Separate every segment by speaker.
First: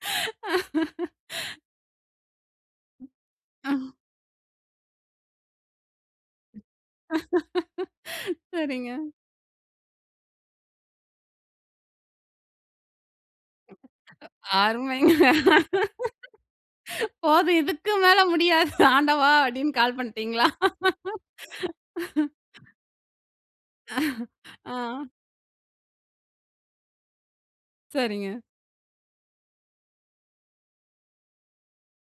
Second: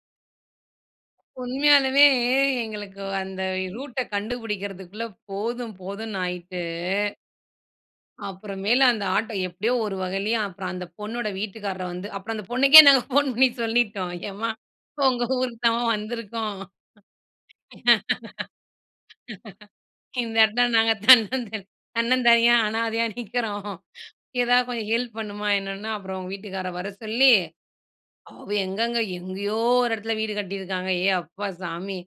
Speaker 1: உண்மயாலுமே எங்களுக்கு அந்த
Speaker 2: ம்.
Speaker 1: ரூட்ட கண்டுபிடிக்கிறதுக்குள்ள, போதும் போதும்ன்னாயிட்டு. அப்புறம் மேலு
Speaker 2: சரிங்க.
Speaker 1: அந்த ஆட்டோ, எப்டியோ ஒரு வகையிலயே அப்புறம் அந்த பொண்ணோட வீட்டுக்காரர் வந்து அப்புறம் அந்த பொண்ணுக்கே நாங்க போன் பண்ணி சொல்லிட்டோம். எம்மா உங்க
Speaker 2: அருமைங்க.
Speaker 1: ஊருக்கு தான் வந்துருக்கோம்.
Speaker 2: போதும், இதுக்கு மேல முடியாது, ஆண்டவா அப்டின்னு கால்
Speaker 1: இந்த
Speaker 2: பண்டிங்களா?
Speaker 1: இடத்துல நாங்க தன்னந்தனி தன்னந்தனியா அனாதையா நிக்குறோம். எதாவது கொஞ்சம்
Speaker 2: ஆ.
Speaker 1: ஹெல்ப் பண்ணுமா என்னன்னா அப்புறம், அவுங்க வீட்டுக்காரர வர சொல்லி,
Speaker 2: சரிங்க.
Speaker 1: அவ எங்கங்க எங்கயோ ஒரு இடத்துல வீடு கட்டியிருக்காங்க. ஏய்! அப்பா சாமி,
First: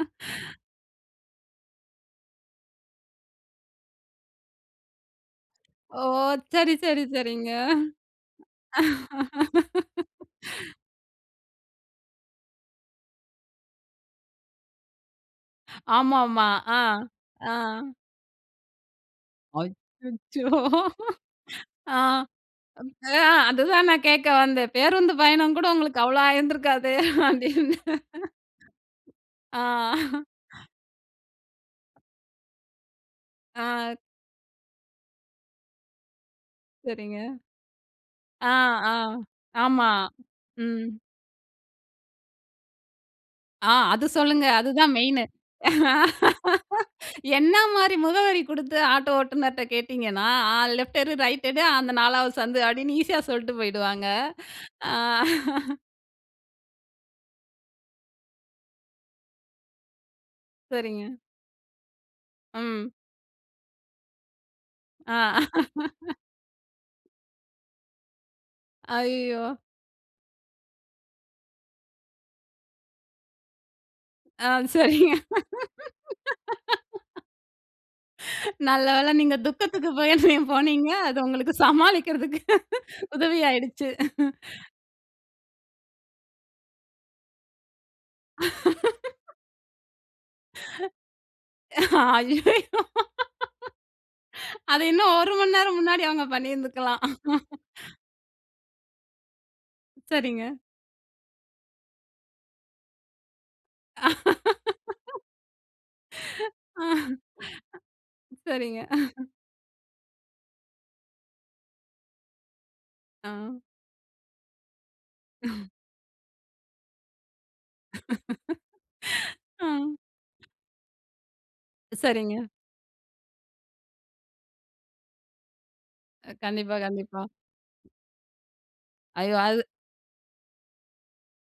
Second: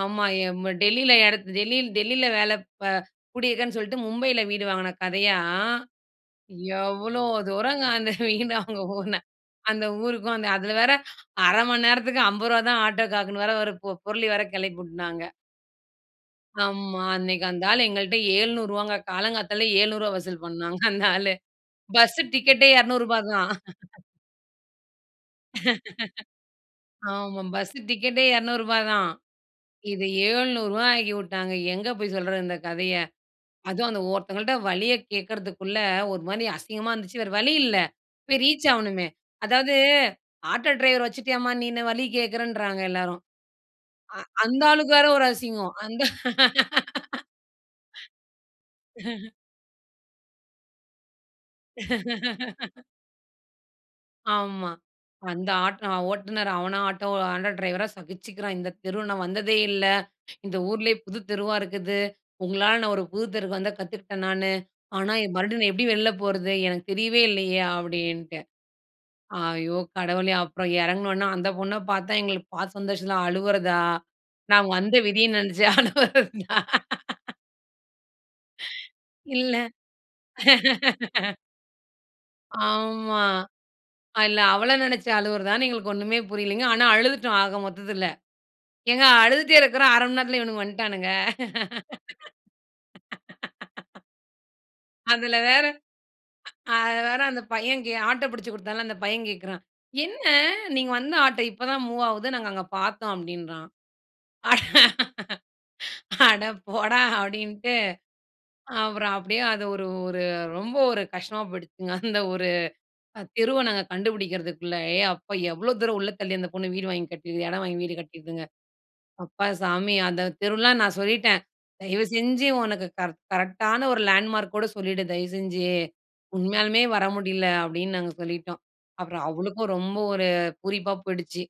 Speaker 1: ஆமா எம் டெல்லியில இடத் டெல்லியில டெல்லியில வேல அ கூடியிருக்கேன்னு சொல்லிட்டு, மும்பையில வீடு வாங்குன கதையா,
Speaker 2: ஓ! சரி, சரி,
Speaker 1: எவ்ளோ
Speaker 2: சரிங்க.
Speaker 1: தூரங்க அந்த வீடு, அவங்க ஊரு. அந்த ஊருக்கும் அந்த, அதுல வேற 1/2 மணி நேரத்துக்கு ரூ.50 தான் ஆட்டோ காக்குன்னு வேற, ஒரு பு புரளி வேற கிளப்பி விட்டுனாங்க.
Speaker 2: ஆமா, ஆமா, ஆ,
Speaker 1: ஆமா, அன்னைக்கு
Speaker 2: ஆ.
Speaker 1: அந்த ஆளு எங்கள்ட்ட, 700 ரூபாங்க, காலங்காத்தால ரூ.700 வசூல்
Speaker 2: அச்சச்சோ.
Speaker 1: பண்ணாங்க அந்த ஆளு.
Speaker 2: ஆ,
Speaker 1: பஸ் டிக்கெட்டே
Speaker 2: அ
Speaker 1: ரூ.200 தான்.
Speaker 2: அதுதான் நான் கேக்க வந்தேன், பேருந்து பயணம் கூட உங்களுக்கு அவ்ளோ ஆயிருந்துருக்காதே!
Speaker 1: ஆமா, பஸு
Speaker 2: அப்டின்னு.
Speaker 1: டிக்கெட்டே ரூ.200 தான்.
Speaker 2: ஆ!
Speaker 1: இது ரூ.700 ஆக்கி விட்டாங்க, எங்க போய் சொல்றது இந்த கதைய, அதுவும்
Speaker 2: ஆ!
Speaker 1: அந்த ஒருத்தவங்கள்ட்ட வழிய கேட்குறதுக்குள்ள ஒரு மாரி அசிங்கமா
Speaker 2: சரிங்க.
Speaker 1: இருந்துச்சு, வேற வழி இல்ல போய்
Speaker 2: ஆ,
Speaker 1: ரீச்
Speaker 2: ஆ,
Speaker 1: ஆகணுமே. அதாவது
Speaker 2: ஆமா,
Speaker 1: ஆட்டோ
Speaker 2: ம்.
Speaker 1: டிரைவர் வச்சிட்டியாம்மா நீ என்ன வழி கேட்குறன்றாங்க எல்லாரும்.
Speaker 2: ஆ! அது
Speaker 1: அ
Speaker 2: சொல்லுங்க,
Speaker 1: அந்த ஆளுக்கு
Speaker 2: அதுதான்
Speaker 1: வேற,
Speaker 2: மெயினு.
Speaker 1: ஒரு அசிங்கம். அந்த
Speaker 2: என்ன மாரி முகவரி குடுத்து ஆட்டோ ஓட்டுநர்ட்ட கேட்டீங்கன்னா, அ லெஃப்ட் எடு, ரைட் எடு அந்த 4வது சந்து, அப்டின்னு ஈசியா சொல்லிட்டு போயிடுவாங்க,
Speaker 1: ஆமா,
Speaker 2: ஆ.
Speaker 1: அந்த ஆட்டோ ஓட்டுநர் அவன ஆட்டோ, ஆட்டோ டிரைவரா சகிச்சுக்குறான். இந்த தெரு நான் வந்ததே இல்ல, இந்த ஊர்லயே
Speaker 2: சரிங்க.
Speaker 1: புதுத் தெருவா இருக்குது. உங்களால
Speaker 2: ம்.
Speaker 1: நான் ஒரு புது தெருவுக்கு வந்த கத்துக்குட்டேன் நானு, ஆனா
Speaker 2: அ.
Speaker 1: மறுபடியும் நான் எப்டி வெள்ள போறது? எனக்கு தெரியவே இல்லயே அப்டின்ட்டு.
Speaker 2: அய்யயோ!
Speaker 1: ஐயோ! கடவுளே அப்புறம் இறங்குனொன்னே அந்த பொண்ண பாத்தா எங்களுக்கு பாத்த சந்தோஷம் தான் அழுவறதா?
Speaker 2: ஆ, அது
Speaker 1: நான் வந்த
Speaker 2: செரிங்க.
Speaker 1: விதிய நெனச்சு அழுவுறதா.
Speaker 2: நல்ல வேள, நீங்க
Speaker 1: இல்ல.
Speaker 2: துக்கத்துக்கு போய்தீங்க போனீங்க. அது உங்களுக்கு சமாளிக்குறதுக்கு
Speaker 1: ஆமா,
Speaker 2: உதவியாயிடுச்சு.
Speaker 1: இல்ல அவள நெனச்சு அழுவுறதான்னு எங்களுக்கு ஒண்ணுமே புரியலங்க, ஆனா அழுதுட்டோம் ஆக மொத்தத்துல. ஏங்க அழுதுட்டு இருக்குறோம் 1/2 நேரத்துல இவனுங்க வன்ட்டானுங்க.
Speaker 2: அய்யயோ! அது இன்னும் ஒரு
Speaker 1: அதுல
Speaker 2: மணி
Speaker 1: வேற
Speaker 2: நேரம் முன்னாடி, அவங்க
Speaker 1: அதுல
Speaker 2: பண்ணிருந்துக்கலாம்.
Speaker 1: வேற அந்த பையன் கே ஆட்டோ பிடிச்சுக் கொடுத்தான்ல, அந்த பையன் கேட்குறான், என்ன
Speaker 2: சரிங்க.
Speaker 1: நீங்க வந்த ஆட்டோ இப்ப தான் மூவ் ஆவுது? நாங்க அங்க பாத்தோம் அப்டின்றான். அட அட போடா அப்டின்ட்டு,
Speaker 2: சரிங்க.
Speaker 1: அப்புறம் அப்டியே அது ஒரு, ஒரு ரொம்ப ஒரு கஷ்டமா போயிடுச்சுங்க. அந்த ஒரு
Speaker 2: ஆ.
Speaker 1: தெருவ நாங்க கண்டுபிடிக்குறதுக்குள்ள. ஏ! அப்பா எவ்ளோ தூரம் உள்ள தள்ளி அந்த பொண்ணு வீடு வாங்கி கட்டியிருக்கு இடம் வாங்கி வீடு கட்டியிருக்குங்க. அப்பா
Speaker 2: ஆ.
Speaker 1: சாமி அந்த தெருவுலாம் நான் சொல்லிட்டேன், தயவு
Speaker 2: சரிங்க.
Speaker 1: செஞ்சு உனக்கு கர் கரெக்டான ஒரு லேண்ட்மார்க் ஓட சொல்லிடு தயவுசெஞ்சு.
Speaker 2: அ, கண்டிப்பா,
Speaker 1: உண்மயாலுமே வர
Speaker 2: கண்டிப்பா.
Speaker 1: முடியல அப்டின்னு நாங்க சொல்லிட்டோம். அப்புறம்
Speaker 2: ஐயோ! அது
Speaker 1: அவளுக்கும் ரொம்ப ஒரு பூரிப்பா போயிடுச்சு.